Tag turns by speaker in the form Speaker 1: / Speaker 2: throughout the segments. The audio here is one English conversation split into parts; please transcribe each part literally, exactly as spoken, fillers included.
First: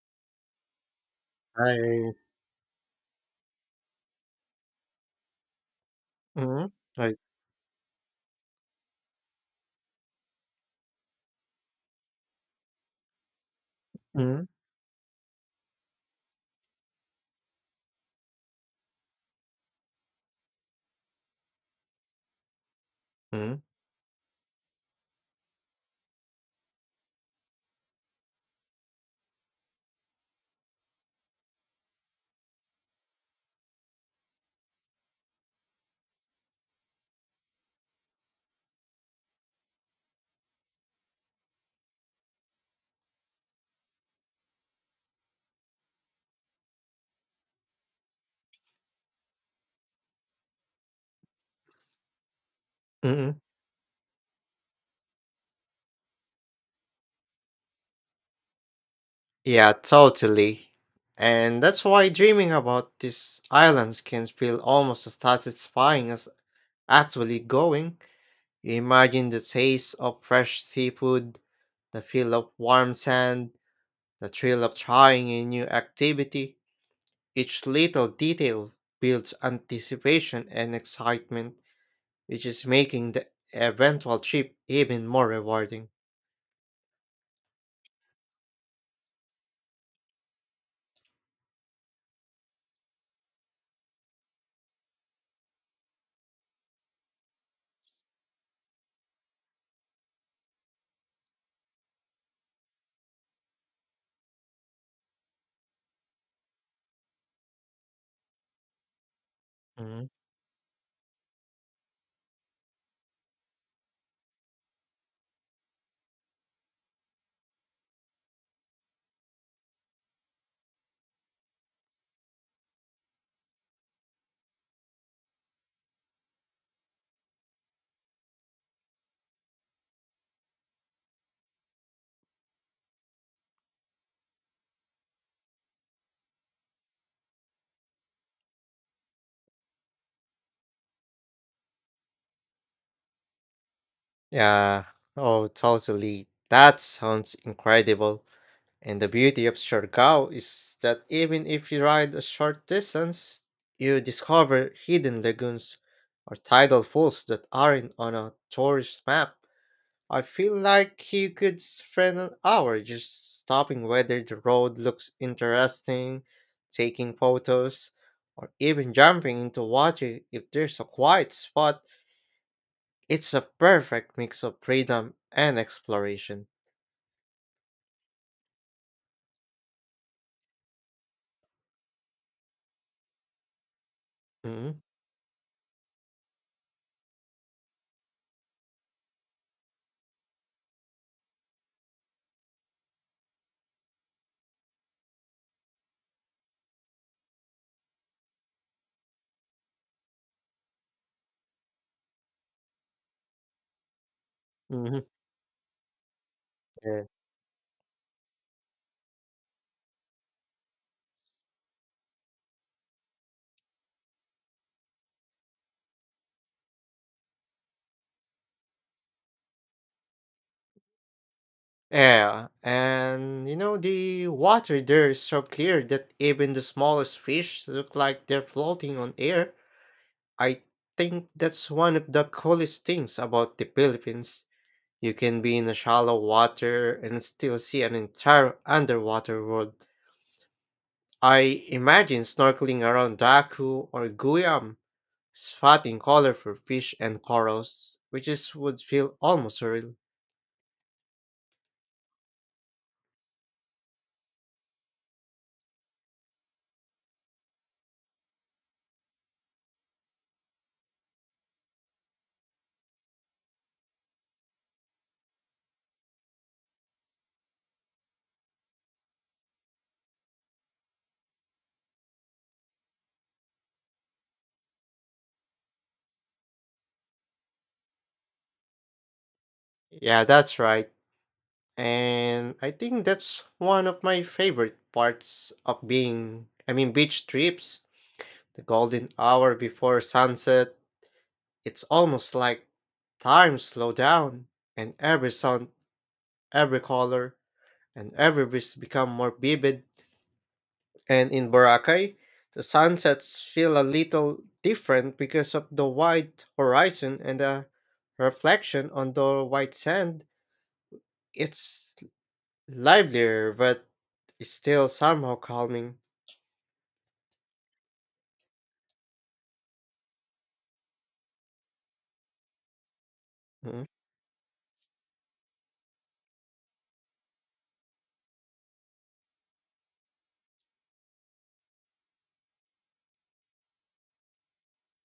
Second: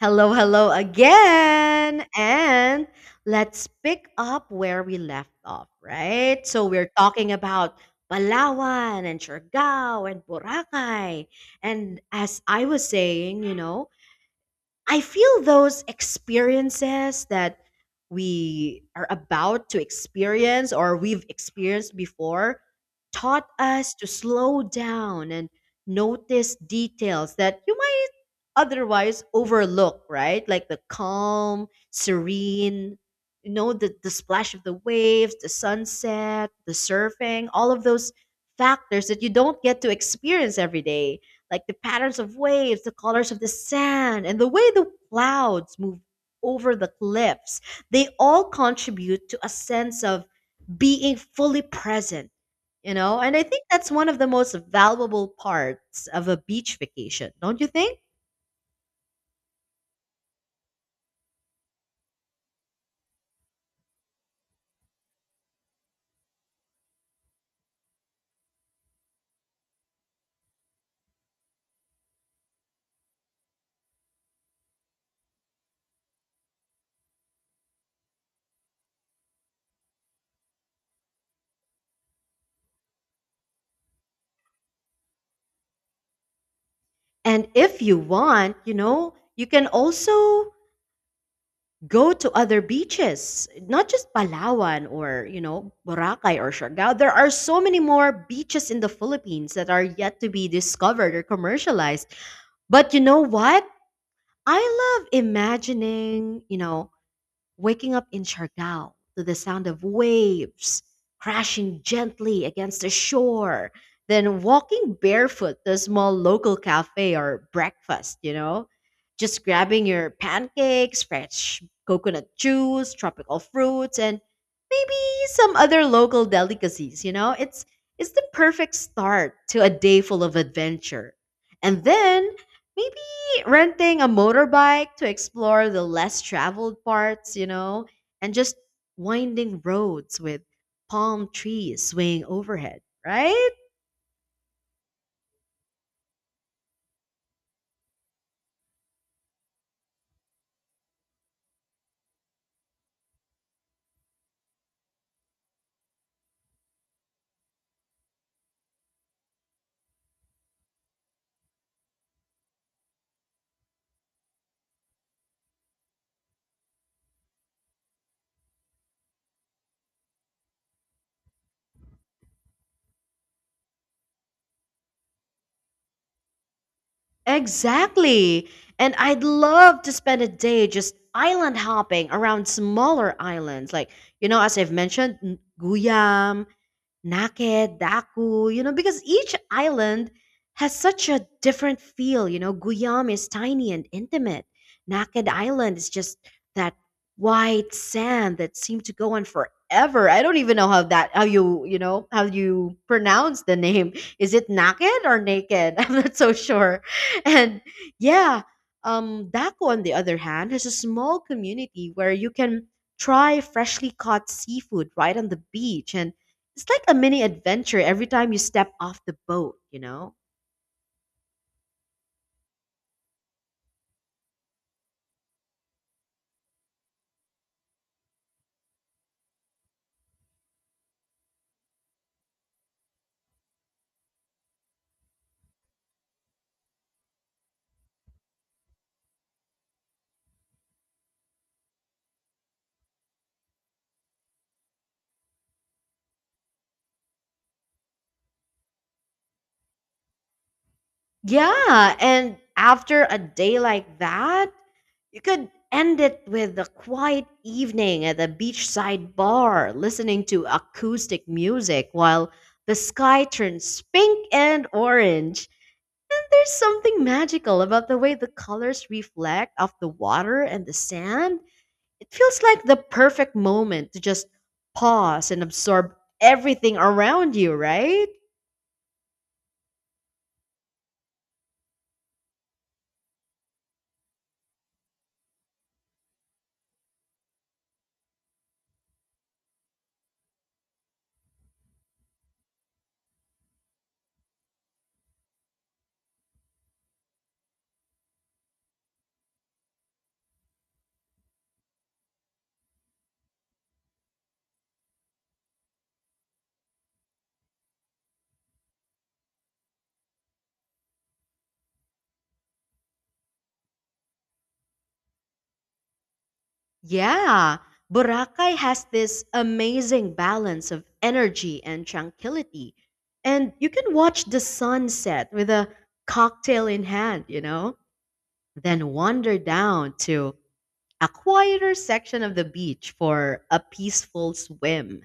Speaker 1: Hello, hello again.
Speaker 2: I
Speaker 1: And let's pick up where we left off, right? So
Speaker 2: Mhm.
Speaker 1: we're
Speaker 2: Right.
Speaker 1: talking about Palawan and Siargao and Boracay. And as I was saying, you know,
Speaker 2: Mhm.
Speaker 1: I feel those experiences that we are about to experience or we've experienced before taught
Speaker 2: Mhm.
Speaker 1: us to slow down and notice details that you otherwise overlook, right? Like the calm, serene, you know, the, the splash of the waves, the sunset, the surfing, all of those factors that you don't get to experience every day, like the patterns of waves, the colors of the sand, and the way the clouds move over the cliffs. They all contribute to a sense of being fully present. You know, and
Speaker 2: Mhm.
Speaker 1: I think that's one of the most valuable parts of a beach vacation, don't you think?
Speaker 2: Yeah, totally. And that's why dreaming about these islands can feel almost as satisfying as actually going. You imagine the taste of fresh seafood, the feel of warm sand, the thrill of trying a new activity. Each little detail builds anticipation and excitement, which is making the eventual trip even more rewarding.
Speaker 1: And if you want, you know, you can also go to other beaches, not just Palawan or, you know, Boracay or Siargao. There are so many more beaches in the Philippines that are yet to be discovered or commercialized. But you know what? I love imagining, you know, Waking up in Siargao to the sound of
Speaker 2: Mhm.
Speaker 1: waves crashing gently against the shore, then walking barefoot to a small local cafe or breakfast, you know, just grabbing your pancakes, fresh coconut juice, tropical fruits, and maybe some other local delicacies, you know? It's it's the perfect start to a day full of adventure. And then maybe renting a motorbike to explore the less traveled parts, you know, and just winding roads with palm trees swaying overhead, right?
Speaker 2: Yeah. Oh, totally. That sounds incredible. And the beauty of Siargao is that even if you ride a short distance, you discover hidden lagoons or tidal falls that aren't on a tourist map. I feel like you could spend an hour just stopping whether the road looks interesting, taking photos, or even jumping into water if there's a quiet spot. It's a perfect mix of freedom and exploration.
Speaker 1: Exactly. And I'd love to spend a day just island hopping around smaller islands, like, you know, as I've
Speaker 2: Mm-hmm.
Speaker 1: mentioned, N- Guyam, Naked, Daku, you know, because each island has such a different feel. You know, Guyam is tiny and intimate. Naked Island is just that white sand that seemed to go on forever. I don't even know how that, how you, you know, how you pronounce the name. Is it
Speaker 2: Mm-hmm.
Speaker 1: Naked or Naked? I'm not so sure.
Speaker 2: Yeah.
Speaker 1: And yeah, um, Daku, on the other hand, has a small community where you can try freshly caught seafood right on the beach and it's like a mini adventure every time you step off the boat, you know?
Speaker 2: Yeah, and you know, the water there is so clear that even the smallest fish look like they're floating on air. I think that's one of the coolest things about the Philippines. You can be in a shallow water and still see an entire underwater world. I imagine snorkeling around Daku or Guam, spotting colorful fish and corals, which is would feel almost surreal.
Speaker 1: Yeah, and after a day like that, you could end it with a quiet evening at a beachside bar, listening to acoustic music while the sky turns pink and orange. And there's something magical about the way the colors reflect off the water and the sand. It feels like the perfect moment to just pause and absorb everything around you, right?
Speaker 2: Yeah, that's right. And I think that's one of my favorite parts of being, I mean, beach trips. The golden hour before sunset, it's almost like time slow down and every sound, every color, and every breeze become more vivid. And in Boracay, the sunsets feel a little different because of the wide horizon and the reflection on the white sand. It's livelier but still somehow calming.
Speaker 1: Yeah, Boracay has this amazing balance of energy and tranquility. And you
Speaker 2: Mhm.
Speaker 1: can watch the sunset with a cocktail in hand, you know, then wander down to a quieter section of the beach for a peaceful swim.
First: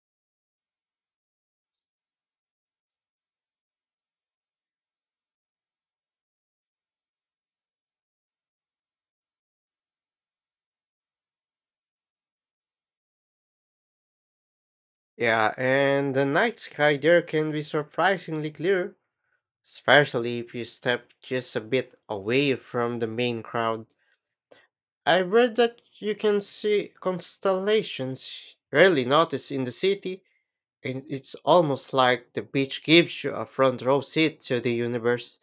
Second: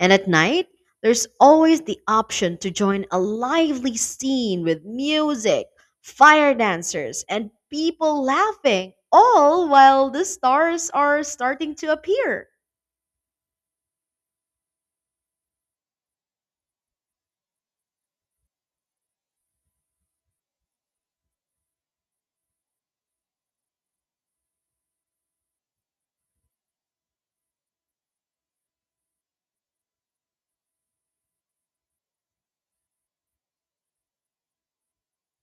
Speaker 1: And at night, there's always the option to join a lively scene with music, fire dancers, and people laughing, all while the stars are starting to appear.
Speaker 2: Yeah, and the night sky there can be surprisingly clear, especially if you step just a bit away from the main crowd. I read that you can see constellations rarely noticed in the city, and it's almost like the beach gives you a front row seat to the universe.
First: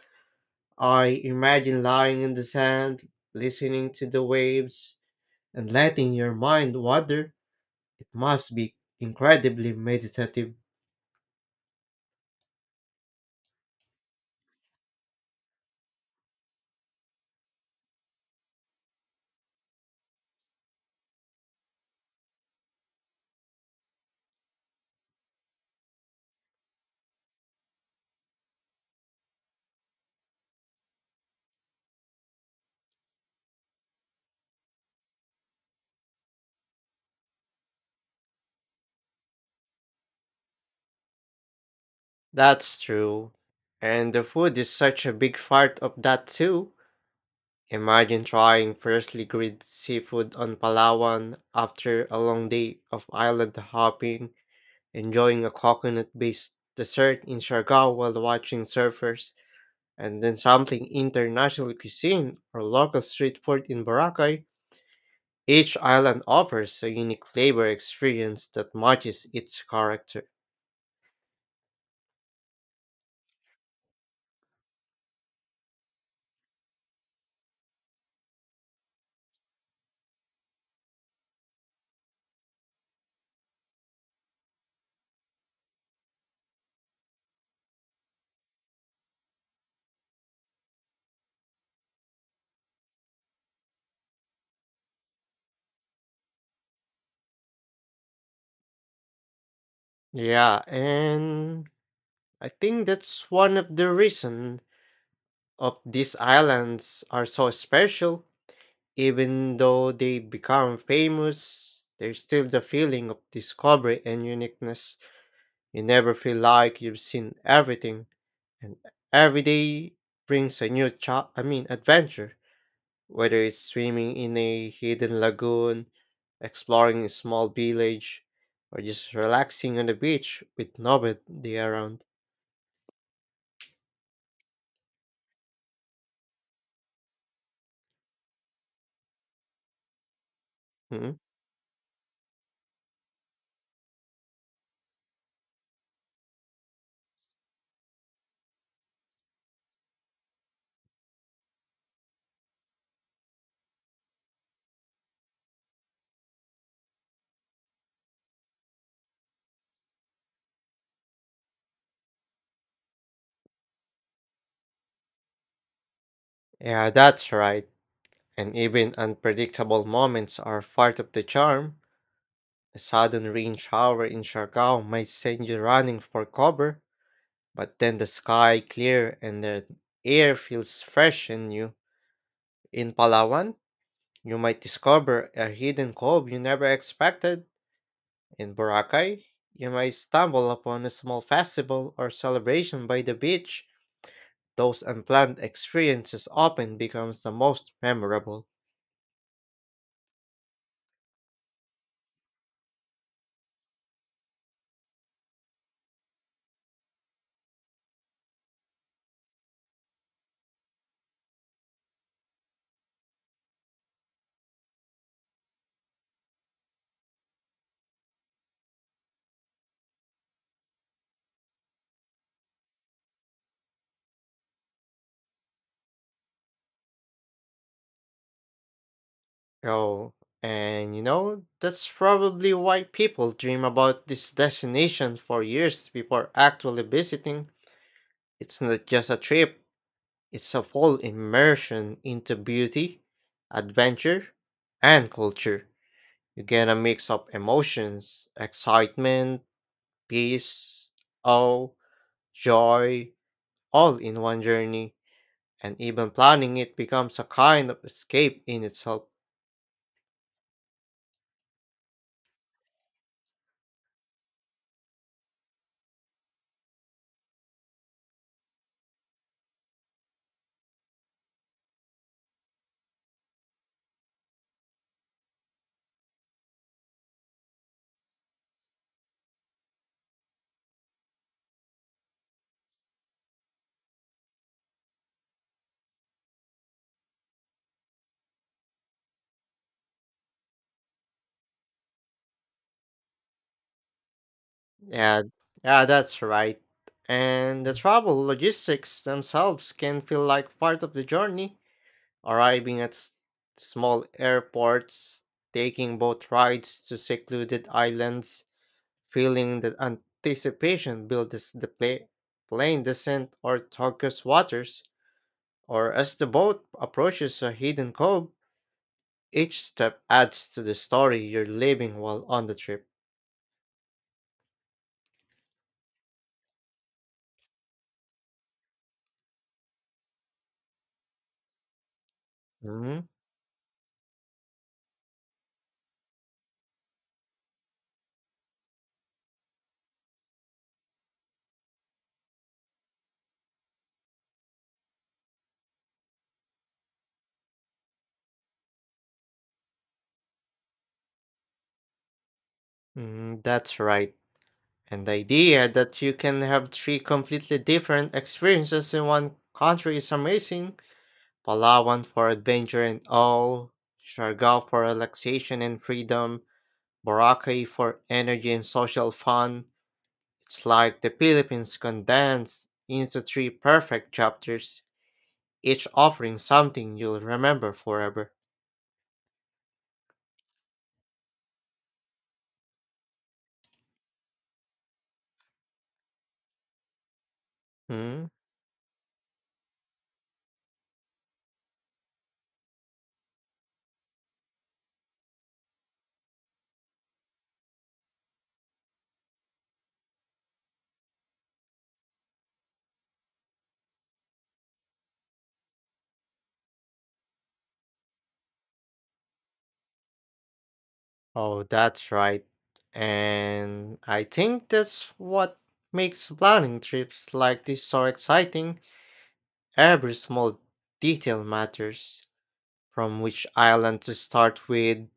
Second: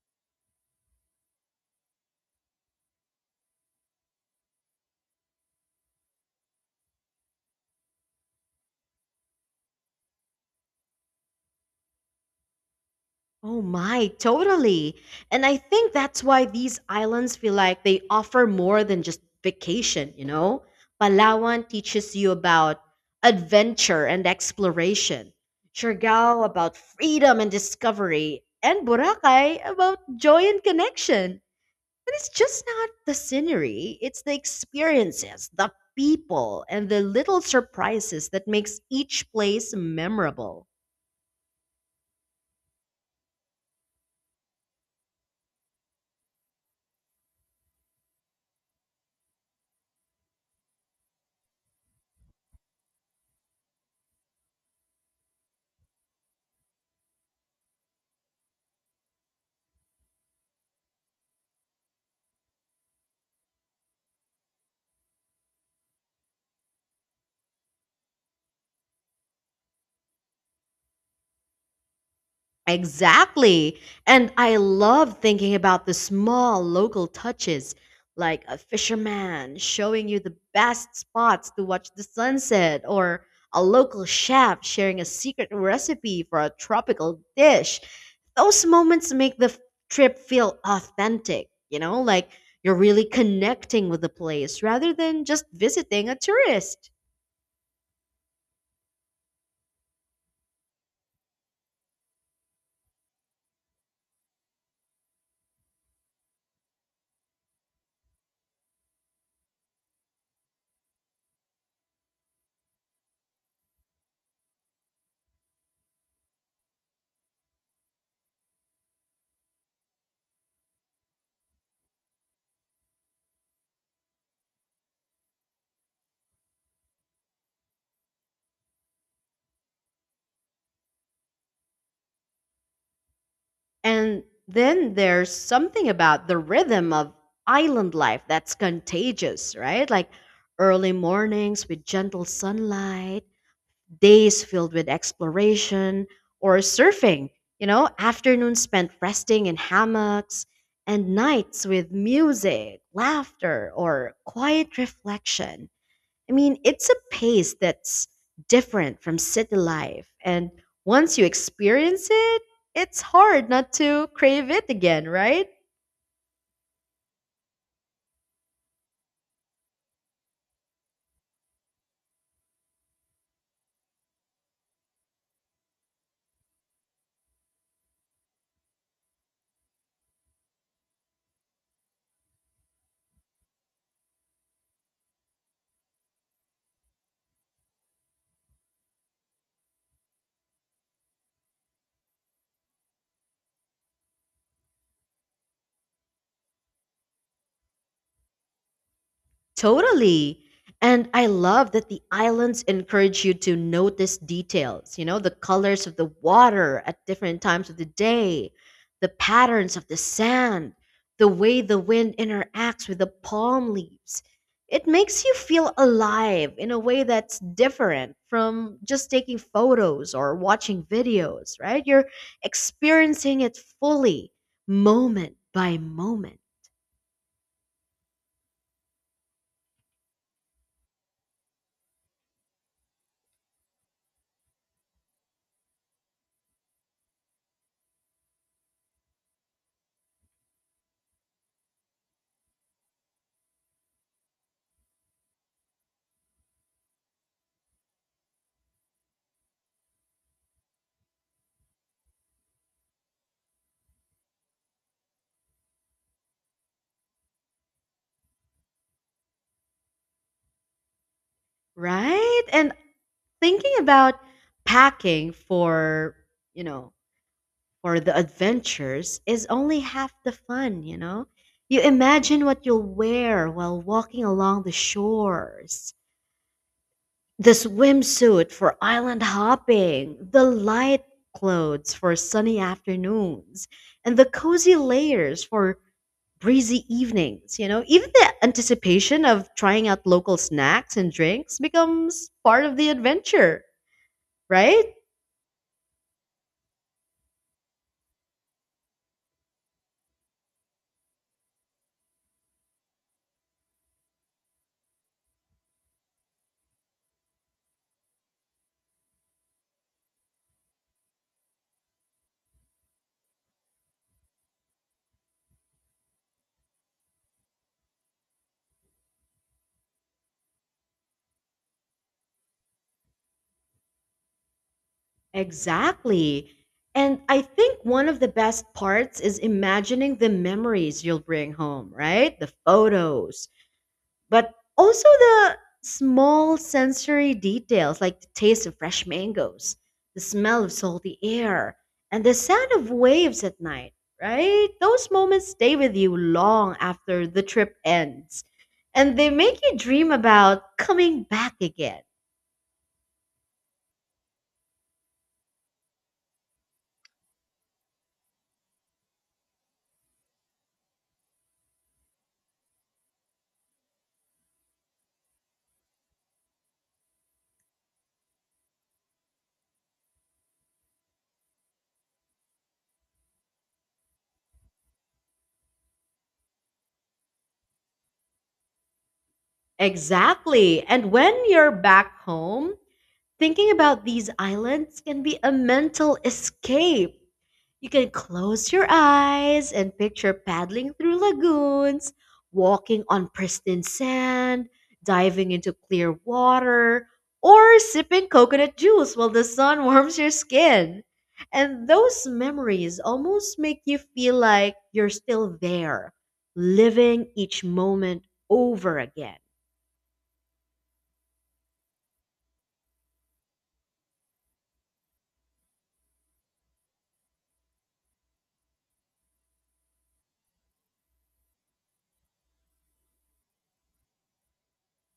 Speaker 2: I imagine lying in the sand, listening to the waves, and letting your mind wander. It must be incredibly meditative.
Speaker 1: Oh my, totally. And I think that's why these islands feel like they offer more than just vacation, you know? Palawan teaches you about adventure and exploration, Siargao about freedom and discovery, and Boracay about joy and connection. And it's just not the scenery, it's the experiences, the people, and the little surprises that makes each place memorable.
Speaker 2: That's true. And the food is such a big part of that too. Imagine trying freshly grilled seafood on Palawan after a long day of island hopping, enjoying a coconut-based dessert in Siargao while watching surfers, and then sampling international cuisine or local street food in Boracay. Each island offers a unique flavor experience that matches its character.
Speaker 1: Exactly. And I love thinking about the small local touches, like a fisherman showing you the best spots to watch the sunset, or a local chef sharing a secret recipe for a tropical dish. Those moments make the f- trip feel authentic, you know, like you're really connecting with the place rather than just visiting a tourist.
Speaker 2: Yeah, and I think that's one of the reason of these islands are so special. Even though they become famous, there's still the feeling of discovery and uniqueness. You never feel like you've seen everything, and every day brings a new cha- I mean adventure. Whether it's swimming in a hidden lagoon, exploring a small village, or just relaxing on the beach with nobody around.
Speaker 1: And then there's something about the rhythm of island life that's contagious, right? Like early
Speaker 2: Hmm?
Speaker 1: mornings with gentle sunlight, days filled with exploration or surfing, you know, afternoons spent resting in hammocks, and nights with music, laughter, or quiet reflection. I mean, it's a pace that's different from city life. And once you experience it, it's hard not to crave it again, right?
Speaker 2: Yeah, that's right. And even unpredictable moments are part of the charm. A sudden rain shower in Siargao might send you running for cover, but then the sky clear and the air feels fresh and new. In Palawan, you might discover a hidden cove you never expected. In Boracay, you may stumble upon a small festival or celebration by the beach. Those unplanned experiences often becomes the most memorable.
Speaker 1: Totally. And I love that the islands encourage you to notice details, you know, the colors of the water at different times of the day, the patterns of the sand, the way the wind interacts with the palm leaves. It makes you feel alive in a way that's different from just taking photos or watching videos, right? You're experiencing it fully, moment by moment,
Speaker 2: Oh, and you know, that's probably why people dream about this destination for years before actually visiting. It's not just a trip, it's a full immersion into beauty, adventure, and culture. You get a mix of emotions, excitement, peace, awe, joy, all in one journey, and even planning it becomes a kind of escape in itself.
Speaker 1: right? And thinking about packing for you know for the adventures is only half the fun you know You imagine what you'll wear while walking along the shores, the swimsuit for island hopping, the light clothes for sunny afternoons, and the cozy layers for breezy evenings you know Even the anticipation of trying out local snacks and drinks becomes part of the adventure, right?
Speaker 2: Yeah, yeah, that's right. And the travel logistics themselves can feel like part of the journey, arriving at s- small airports, taking boat rides to secluded islands, feeling the anticipation builds the pla- plane descent or turquoise waters, or as the boat approaches a hidden cove, each step adds to the story you're living while on the trip.
Speaker 1: Exactly. And I think one of the best parts is imagining the memories you'll bring home, right? The
Speaker 2: Mhm.
Speaker 1: photos, but also the small sensory details like the taste of fresh mangoes, the smell of salty air, and the sound of waves at night, right? Those moments stay with you long after the trip ends. And they make you dream about coming back again.
Speaker 2: Mm, that's right. And the idea that you can have three completely different experiences in one country is amazing. Palawan for adventure and awe, Siargao for relaxation and freedom, Boracay for energy and social fun. It's like the Philippines condensed into three perfect chapters, each offering something you'll remember forever.
Speaker 1: Exactly. And when you're back home, thinking about these islands can be a mental escape. You can
Speaker 2: Hmm?
Speaker 1: close your eyes and picture paddling through lagoons, walking on pristine sand, diving into clear water, or sipping coconut juice while the sun warms your skin. And those memories almost make you feel like you're still there, living each moment over again.
Speaker 2: Oh, that's right. And I think that's what makes planning trips like this so exciting. Every small detail matters, from which island to start with,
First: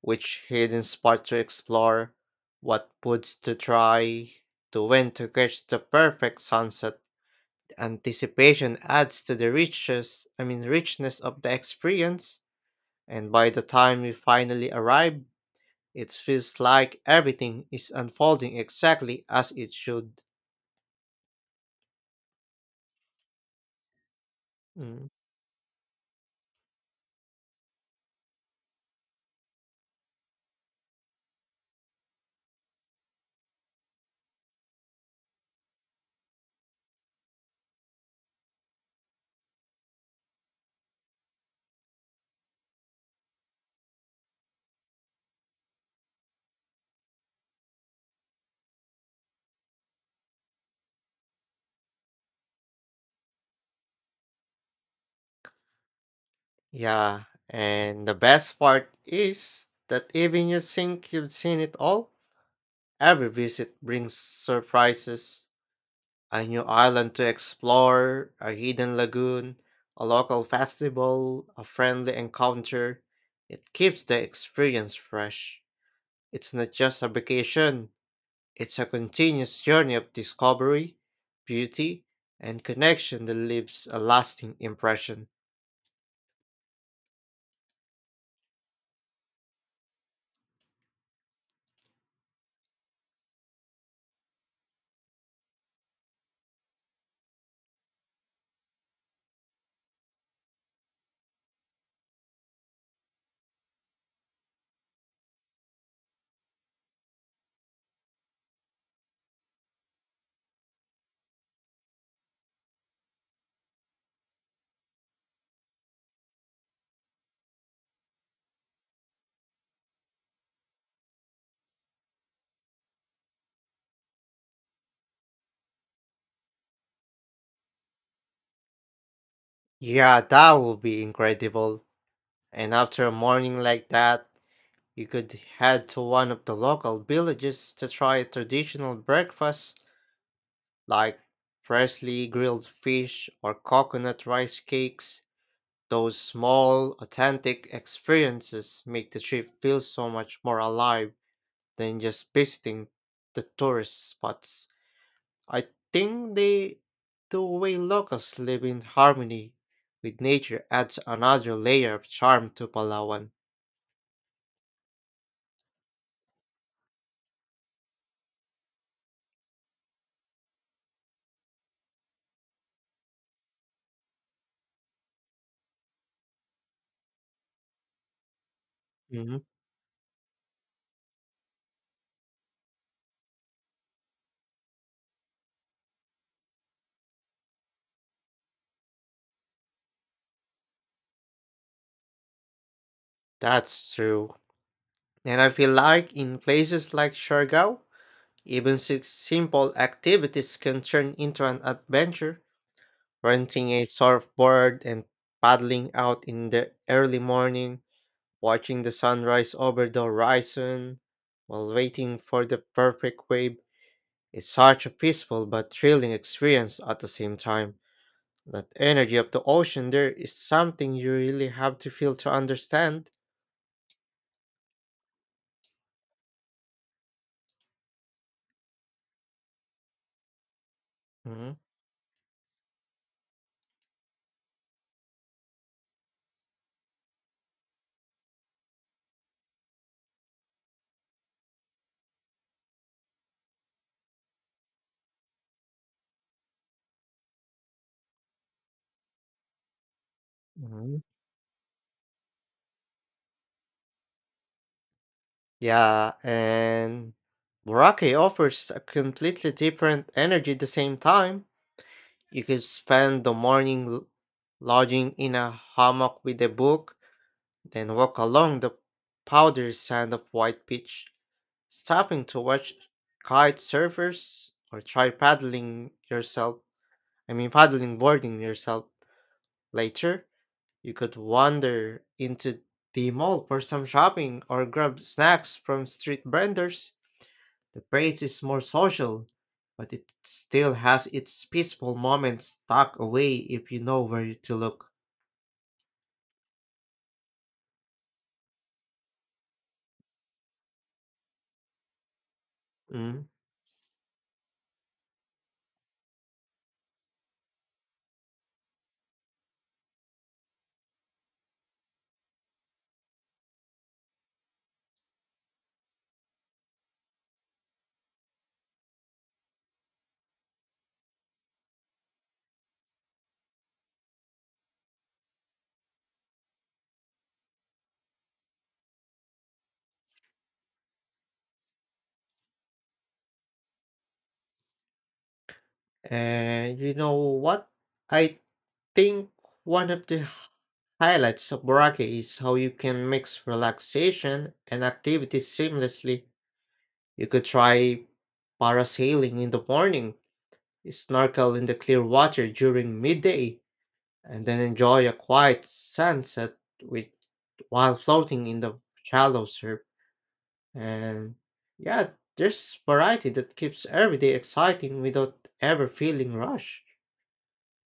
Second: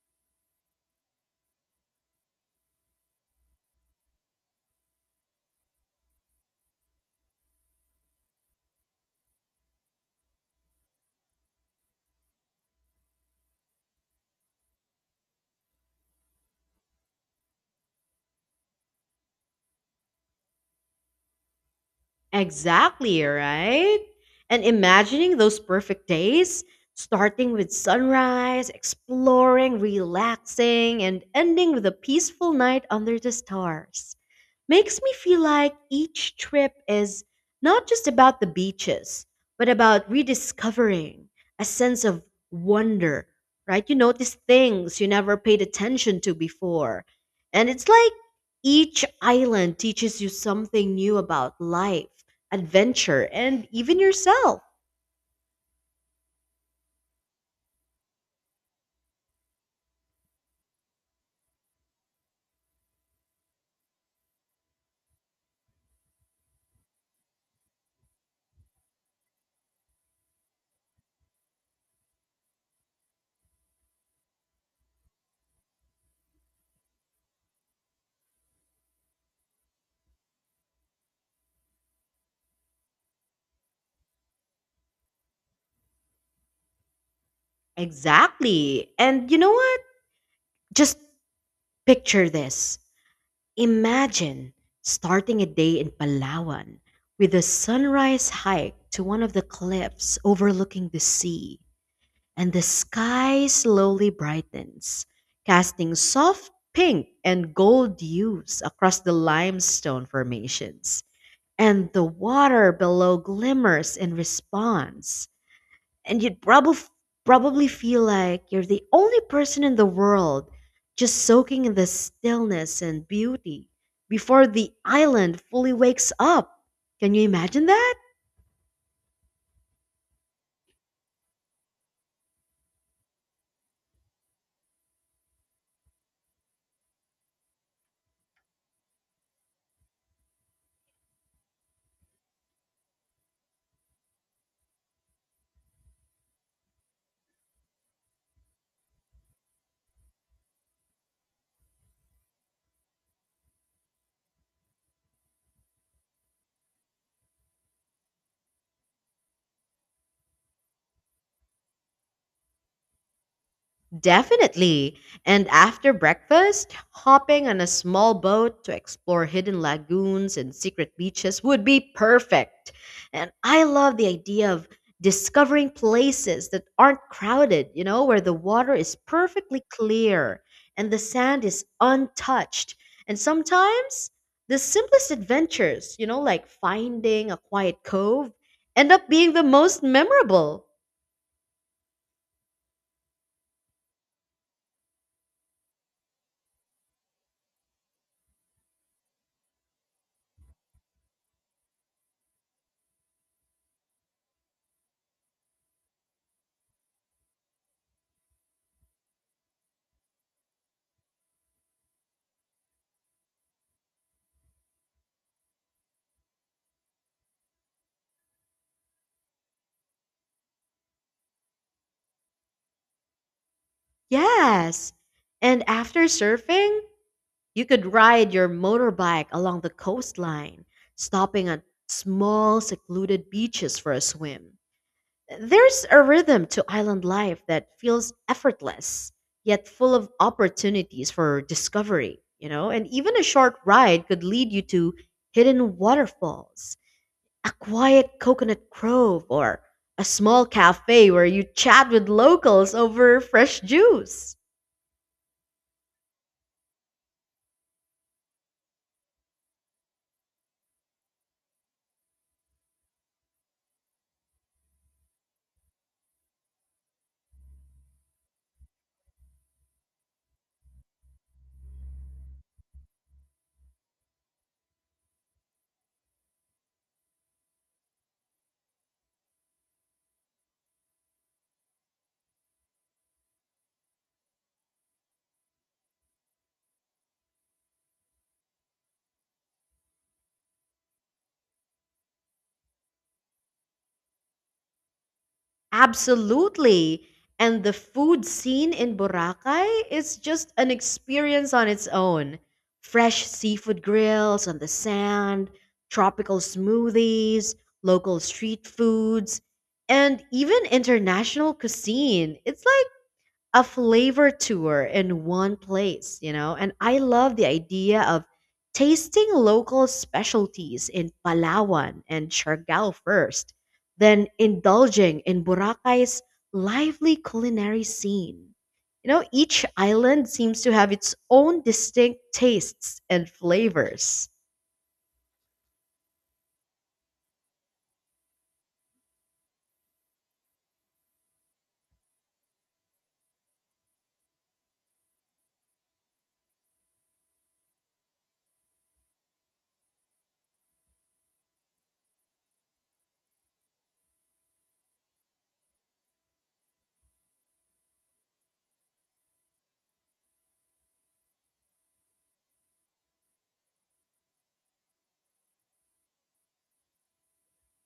Speaker 2: which hidden spot to explore, what foods to try, to when to catch the perfect sunset. Anticipation adds to the riches, I mean richness of the experience. And by the time we finally arrive, it feels like everything is unfolding exactly as it should.
Speaker 1: Exactly, right? And
Speaker 2: Mm.
Speaker 1: imagining those perfect days, starting with sunrise, exploring, relaxing, and ending with a peaceful night under the stars, makes me feel like each trip is not just about the beaches, but about rediscovering a sense of wonder, right? You notice things you never paid attention to before. And it's like each island teaches you something new about life, adventure, and even yourself.
Speaker 2: Yeah, and the best part is that even you think you've seen it all, every visit brings surprises. A new island to explore, a hidden lagoon, a local festival, a friendly encounter. It keeps the experience fresh. It's not just a vacation, it's a continuous journey of discovery, beauty, and connection that leaves a lasting impression.
Speaker 1: Exactly. And you know what? Just picture this. Imagine starting a day in Palawan with a sunrise hike to one of the cliffs overlooking the sea, and the sky slowly brightens, casting soft pink and gold hues across the limestone formations, and the water below glimmers in response and you'd probably probably feel like you're the only person in the world, just soaking in the stillness and beauty before the island fully wakes up. Can you imagine that?
Speaker 2: Yeah, that would be incredible. And after a morning like that, you could head to one of the local villages to try a traditional breakfast like freshly grilled fish or coconut rice cakes. Those small, authentic experiences make the trip feel so much more alive than just visiting the tourist spots. I think they, the way locals live in harmony with nature adds another layer of charm to Palawan.
Speaker 1: Definitely. And after breakfast, hopping on a small boat to explore hidden lagoons and secret beaches would be perfect. And I love the idea of discovering places that aren't crowded, you know, where the water is
Speaker 2: Mhm.
Speaker 1: perfectly clear and the sand is untouched. And sometimes the simplest adventures, you know, like finding a quiet cove, end up being the most memorable.
Speaker 2: That's true. And I feel like in places like Siargao, even si- simple activities can turn into an adventure. Renting a surfboard and paddling out in the early morning, watching the sunrise over the horizon while waiting for the perfect wave is such a peaceful but thrilling experience at the same time. That energy of the ocean there is something you really have to feel to understand.
Speaker 1: Yes. And after surfing, You could ride your motorbike along the coastline, stopping
Speaker 2: Mm-hmm.
Speaker 1: at small, secluded beaches for a swim. There's a rhythm to island life that feels effortless, yet full of opportunities for discovery, you know? And even a short ride could lead you to hidden waterfalls, a quiet coconut grove, or a small
Speaker 2: Mhm.
Speaker 1: cafe where you chat with locals over fresh juice.
Speaker 2: Yeah, and Boracay offers a completely different energy at the same time. You can spend the morning l- lodging in a hammock with a book, then walk along the powdered sand of white beach, stopping to watch kite surfers or try paddling yourself. I mean, paddling boarding yourself. Later, you could wander into the mall for some shopping or grab snacks from street vendors. The place is more social, but it still has its peaceful moments tucked away if you know where to look.
Speaker 1: Absolutely. And the food scene in Boracay is just an experience on its own. Fresh
Speaker 2: Mm.
Speaker 1: seafood grills on the sand, tropical smoothies, local street foods, and even international cuisine. It's like a flavor tour in one place, you know? And I love the idea of tasting local specialties in Palawan and Siargao first, then indulging in Boracay's lively culinary scene. You know, each island seems to have its own distinct tastes and flavors.
Speaker 2: And you know what? I think one of the highlights of Boracay is how you can mix relaxation and activity seamlessly. You could try parasailing in the morning, snorkel in the clear water during midday, and then enjoy a quiet sunset with while floating in the shallow surf. And yeah, there's variety that keeps every day exciting without ever feeling rushed.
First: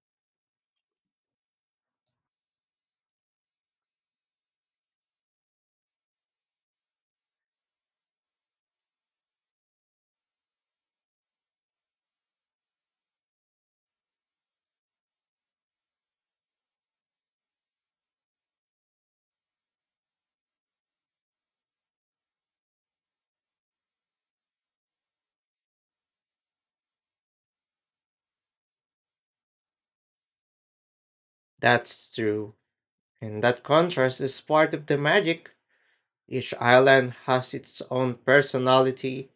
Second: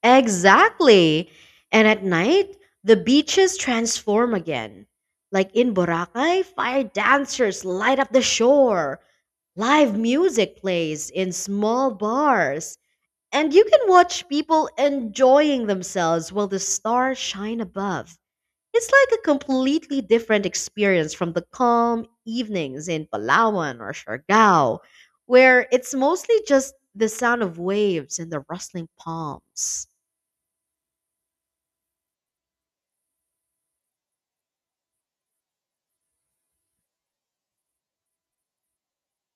Speaker 1: Exactly. And at night, the beaches transform again. Like in Boracay, fire dancers light up the shore. Live music plays in small bars. And you can watch people enjoying themselves while the stars shine above. It's like a completely different experience from the calm evenings in Palawan or Siargao, where it's mostly just the sound of waves and the rustling palms.
Speaker 2: That's true. And that contrast is part of the magic. Each island has its own personality,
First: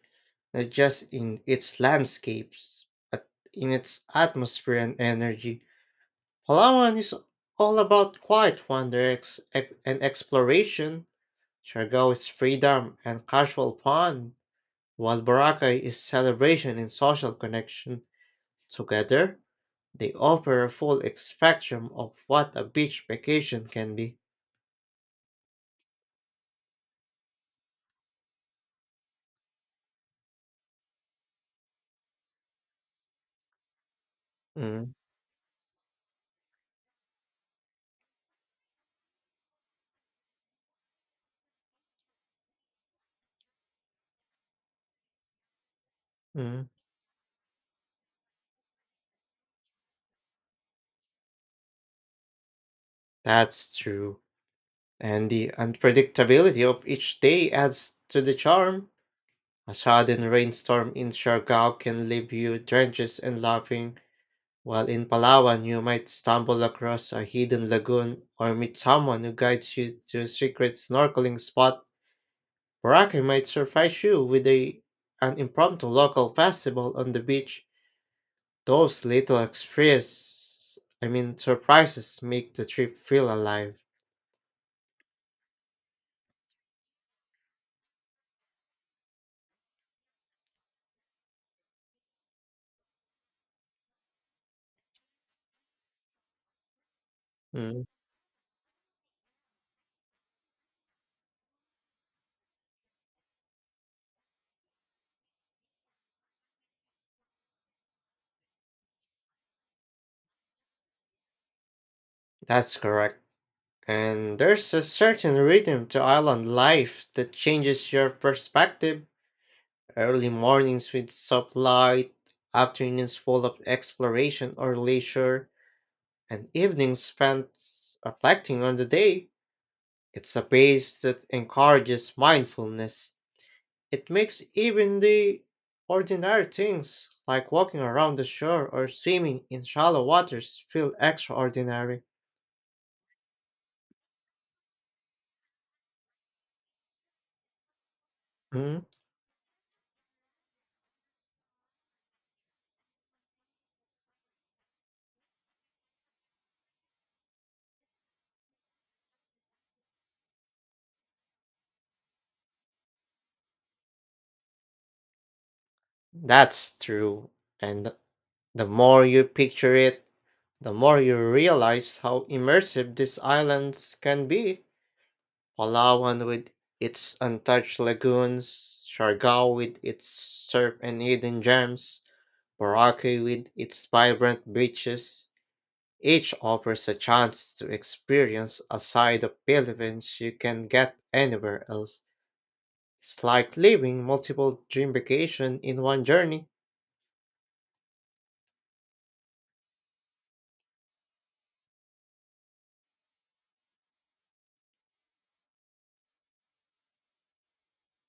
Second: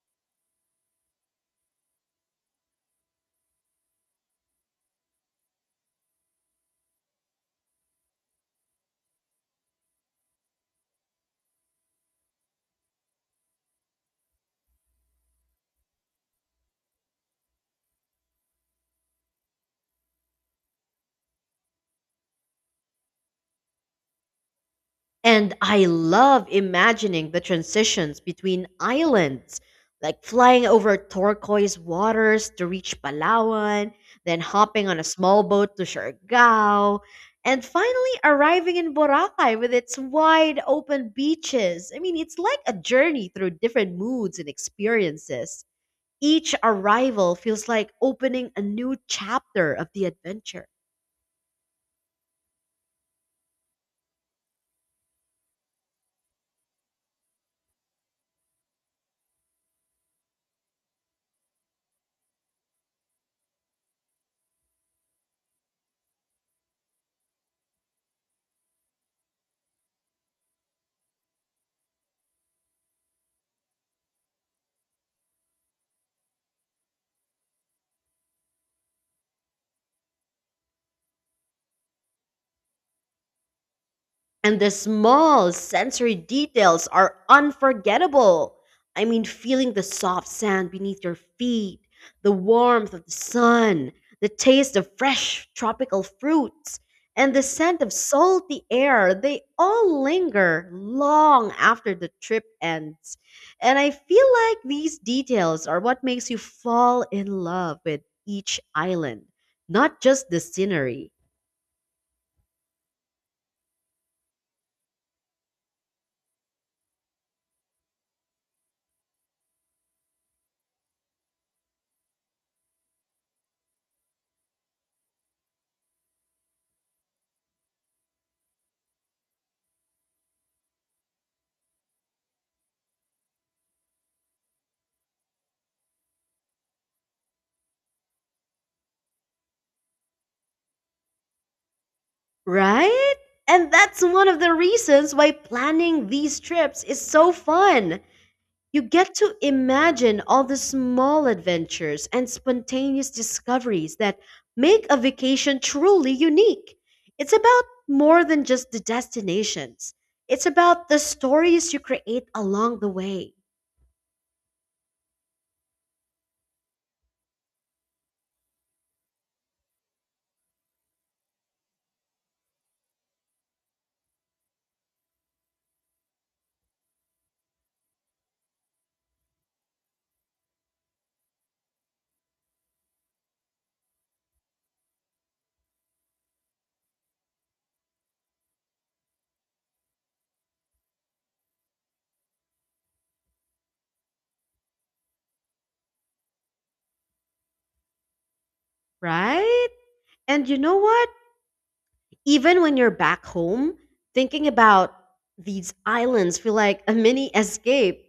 Speaker 2: not just in its landscapes, but in its atmosphere and energy. Palawan is all about quiet wonder ex- ex- and exploration. Siargao is freedom and casual fun, while Boracay is celebration and social connection. Together, they offer a full ex- spectrum of what a beach vacation can be.
Speaker 1: And I love imagining the transitions between islands, like flying over turquoise waters to reach Palawan, then hopping
Speaker 2: Mm,
Speaker 1: on a small boat to Siargao, and finally arriving in Boracay with its wide open beaches. I mean, it's like a journey through different moods and experiences. Each
Speaker 2: mm,
Speaker 1: arrival feels like opening a new chapter of the adventure.
Speaker 2: that's true. And the unpredictability of each day adds to the charm. A sudden rainstorm in Siargao can leave you drenched and laughing, while in Palawan you might stumble across a hidden lagoon or meet someone who guides you to a secret snorkeling spot. Boracay might surprise you with a, an impromptu local festival on the beach. Those little experiences, I mean surprises, make the trip feel alive.
Speaker 1: And the small sensory details are unforgettable. I mean, feeling the soft sand beneath your feet, the warmth of the sun, the taste of fresh tropical fruits, and the scent
Speaker 2: Mm,
Speaker 1: of salty air, they all linger long after the trip ends. And I feel like these details are what makes you fall in love with each island, not just the scenery.
Speaker 2: that's correct. And there's a certain rhythm to island life that changes your perspective. Early mornings with soft light, afternoons full of exploration or leisure, and evenings spent reflecting on the day. It's a pace that encourages mindfulness. It makes even the ordinary things, like walking around the shore or swimming in shallow waters, feel extraordinary.
Speaker 1: Right? And that's one of the reasons why planning these trips is so fun.
Speaker 2: Mm,
Speaker 1: You get to imagine all the small adventures and spontaneous discoveries that make a vacation truly unique. It's about more than just the destinations, it's about the stories you create along the way,
Speaker 2: that's true. And the more you picture it, the more you realize how immersive these islands can be. Palawan with its untouched lagoons, Siargao with its surf and hidden gems, Boracay with its vibrant beaches. Each offers a chance to experience a side of Philippines you can get anywhere else. It's like living multiple dream vacation in one journey.
Speaker 1: right? And you know what? Even when you're back home, thinking about these islands feel like a mini escape.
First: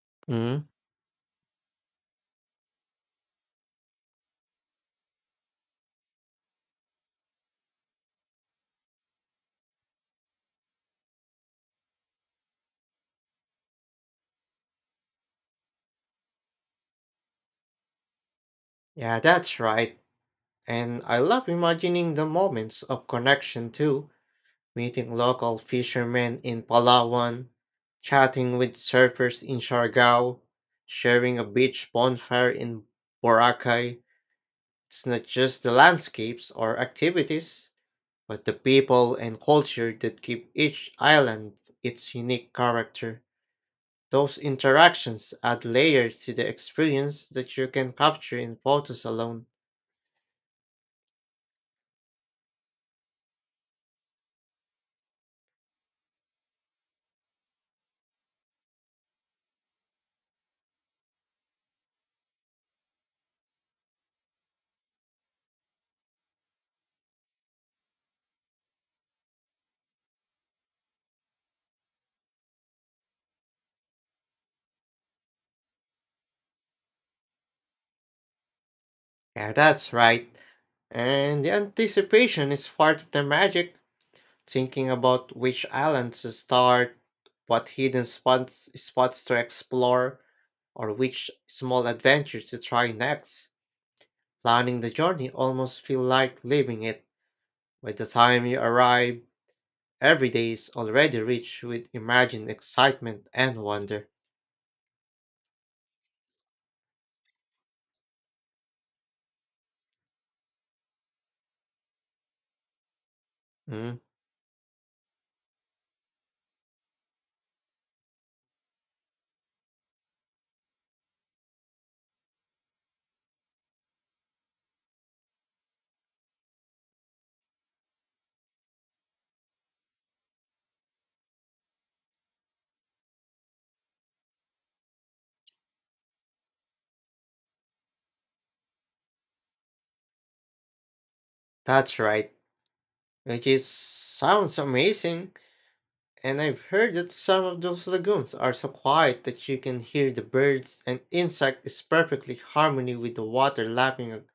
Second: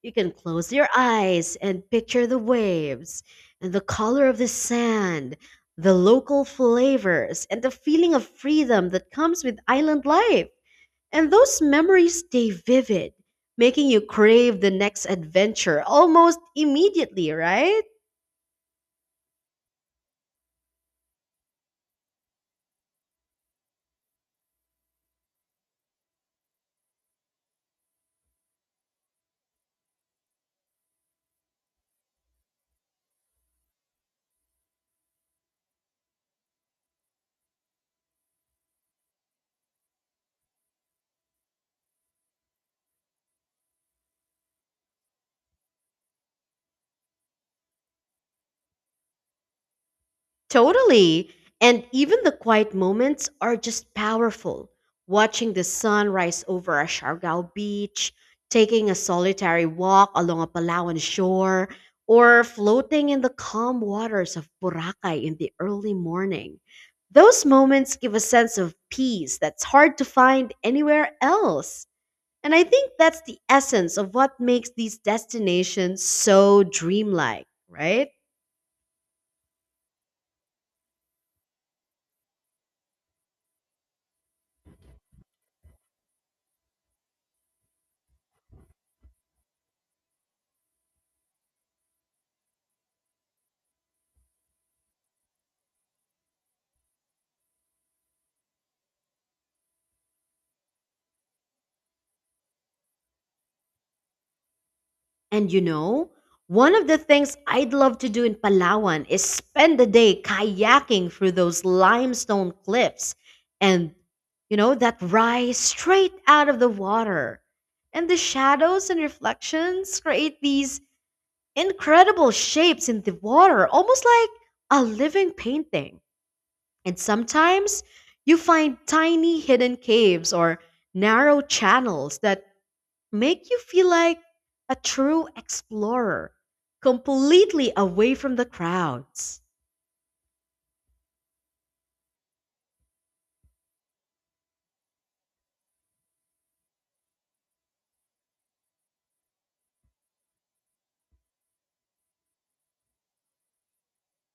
Speaker 1: You can
Speaker 2: Mm.
Speaker 1: close your eyes and picture the waves and the color of the sand, the local flavors, and the feeling of freedom that comes with island life. And those memories stay vivid, making you crave the next adventure almost immediately, right?
Speaker 2: Yeah, that's right. And I love imagining the moments of connection too, meeting local fishermen in Palawan, chatting with surfers in Siargao, sharing a beach bonfire in Boracay. It's not just the landscapes or activities, but the people and culture that give each island its unique character. Those interactions add layers to the experience that you can capture in photos alone.
Speaker 1: Totally. And even the quiet moments are just powerful. Watching the sun rise over a Siargao beach, taking a solitary walk along a Palawan shore, or floating in the calm waters of Boracay in the early morning. Those moments give a sense of peace that's hard to find anywhere else. And I think that's the essence of what makes these destinations so dreamlike, right?
Speaker 2: Yeah, that's right. And the anticipation is part of the magic. Thinking about which island to start, what hidden spots, spots to explore, or which small adventure to try next. Planning the journey almost feel like living it. By the time you arrive, every day is already rich with imagined excitement and wonder.
Speaker 1: And you know, one of the things I'd love to do in Palawan is spend the day kayaking through those limestone cliffs and,
Speaker 2: Mm,
Speaker 1: you know, that rise straight out of the water. And the shadows and reflections create these incredible shapes in the water, almost like a living painting. And sometimes you find tiny hidden caves or narrow channels that make you feel like a true explorer, completely away from the crowds.
Speaker 2: that's right, which is sounds amazing. And I've heard that some of those lagoons are so quiet that you can hear the birds and insect is perfectly harmony with the water lapping ag-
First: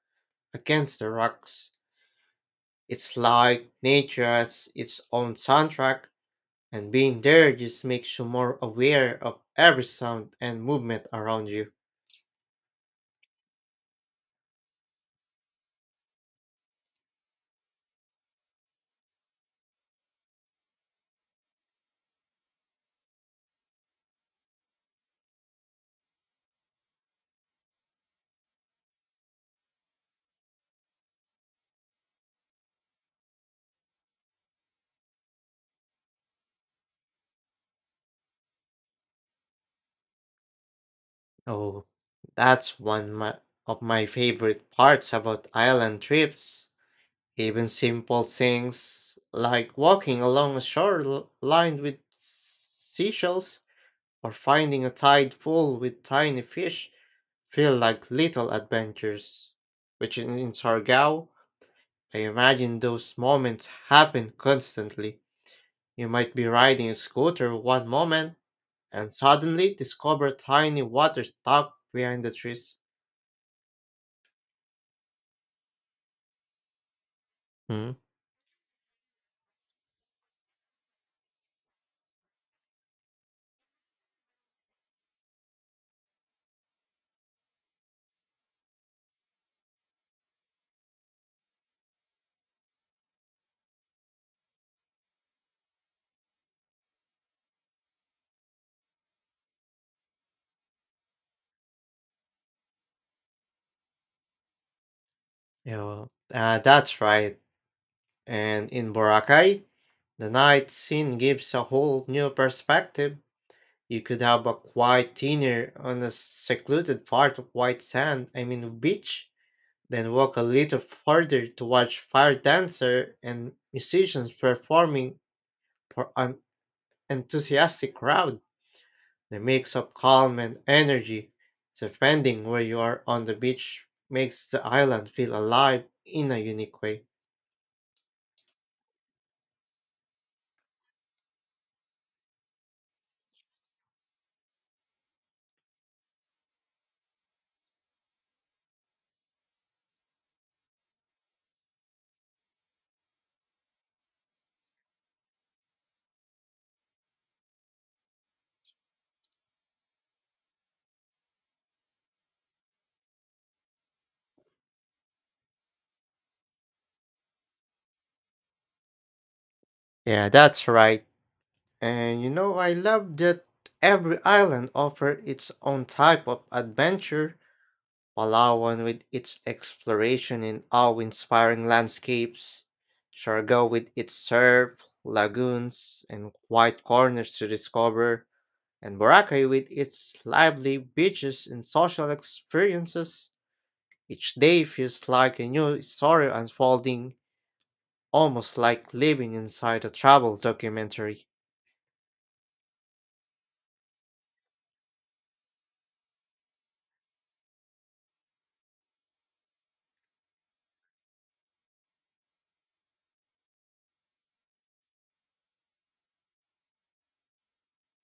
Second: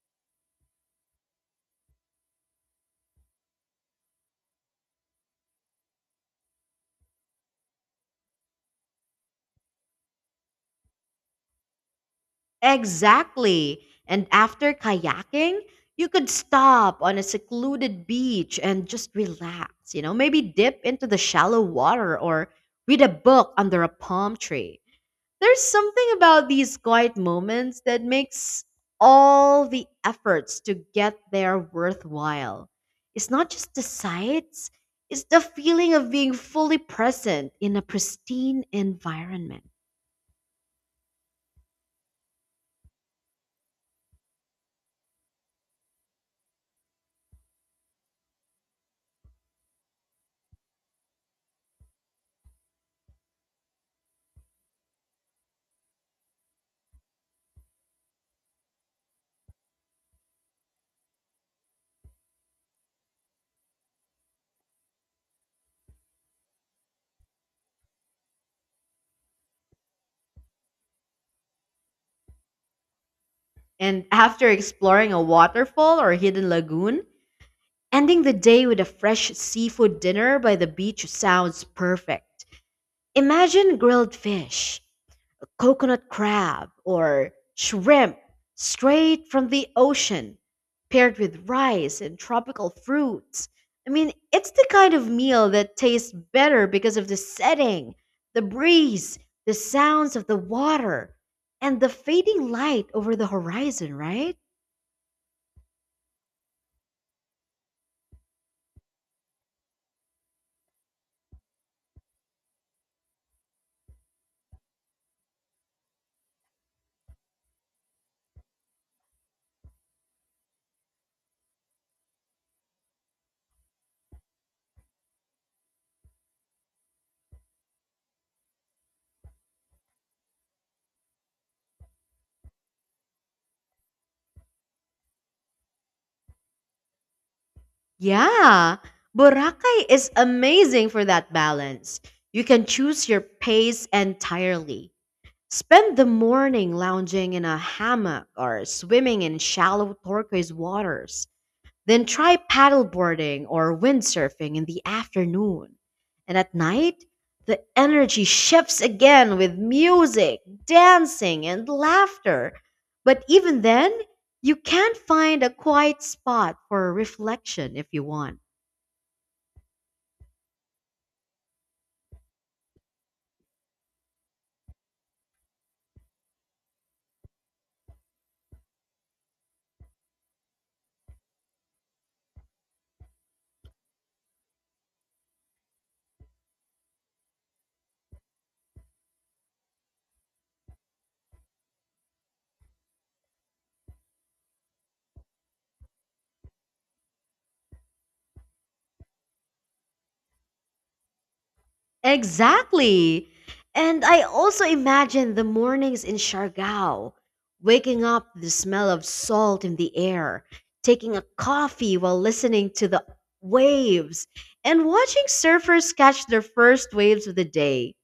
Speaker 2: against the rocks. It's like nature has its own soundtrack, and being there just makes you more aware of every sound and movement around you.
Speaker 1: Exactly. And after kayaking, you could stop on a secluded beach and just relax, you know, maybe dip into the shallow water or read a book under a palm tree. There's something about these quiet moments that makes all the efforts to get there worthwhile. It's not just the sights, it's the feeling of being fully present in a pristine environment.
Speaker 2: Oh, that's one my, of my favorite parts about island trips. Even simple things like walking along a shore l- lined with seashells or finding a tide full with tiny fish feel like little adventures. Which in, in Sargao, I imagine those moments happen constantly. You might be riding a scooter one moment and suddenly discover tiny water tucked behind the trees.
Speaker 1: And after exploring a waterfall or hidden lagoon,
Speaker 2: Hmm?
Speaker 1: ending the day with a fresh seafood dinner by the beach sounds perfect. Imagine grilled fish, coconut crab, or shrimp straight from the ocean, paired with rice and tropical fruits. I mean, it's the kind of meal that tastes better because of the setting, the breeze, the sounds of the water, and the fading light over the horizon, right?
Speaker 2: Yeah, well, uh, that's right. And in Boracay, the night scene gives a whole new perspective. You could have a quiet dinner on a secluded part of white sand, I mean beach, then walk a little further to watch fire dancer and musicians performing for an enthusiastic crowd. The mix of calm and energy, depending where you are on the beach, makes the island feel alive in a unique way.
Speaker 1: Yeah, Boracay is amazing for that balance. You can choose your pace entirely Spend the morning lounging in a hammock or swimming in shallow turquoise waters. Then try paddleboarding or windsurfing in the afternoon. And at night, the energy shifts again with music, dancing, and laughter. But even then, you can find a quiet spot for reflection if you want.
Speaker 2: Yeah, that's right. And you know, I love that every island offers its own type of adventure, Palawan with its exploration in awe-inspiring landscapes, Siargao with its surf, lagoons, and quiet corners to discover, and Boracay with its lively beaches and social experiences. Each day feels like a new story unfolding, almost like living inside a travel documentary.
Speaker 1: Exactly. And I also imagine the mornings in Siargao, waking up to the smell of salt in the air, taking a coffee while listening to the waves, and watching surfers catch their first waves of the day.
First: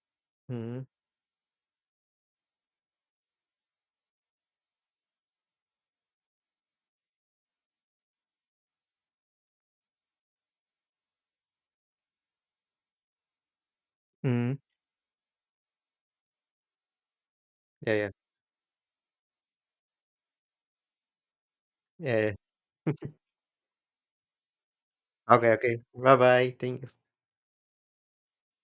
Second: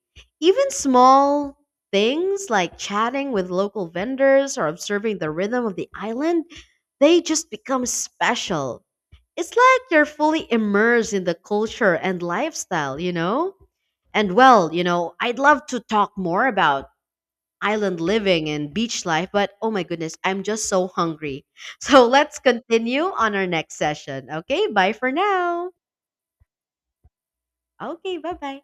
Speaker 1: Even
Speaker 2: Mm-hmm.
Speaker 1: small things like chatting with local vendors or observing the rhythm of the island, they just become special. It's like you're fully immersed in the culture and lifestyle, you know? And
Speaker 2: Mm-hmm.
Speaker 1: well, you know, I'd love to talk more about
Speaker 2: Yeah,
Speaker 1: island
Speaker 2: yeah,
Speaker 1: living and beach life, but oh my goodness, I'm just so hungry. So
Speaker 2: yeah, yeah.
Speaker 1: let's continue on our next session. Okay, bye for
Speaker 2: Oke
Speaker 1: now.
Speaker 2: oke. Bye bye. Thank
Speaker 1: Okay, bye bye.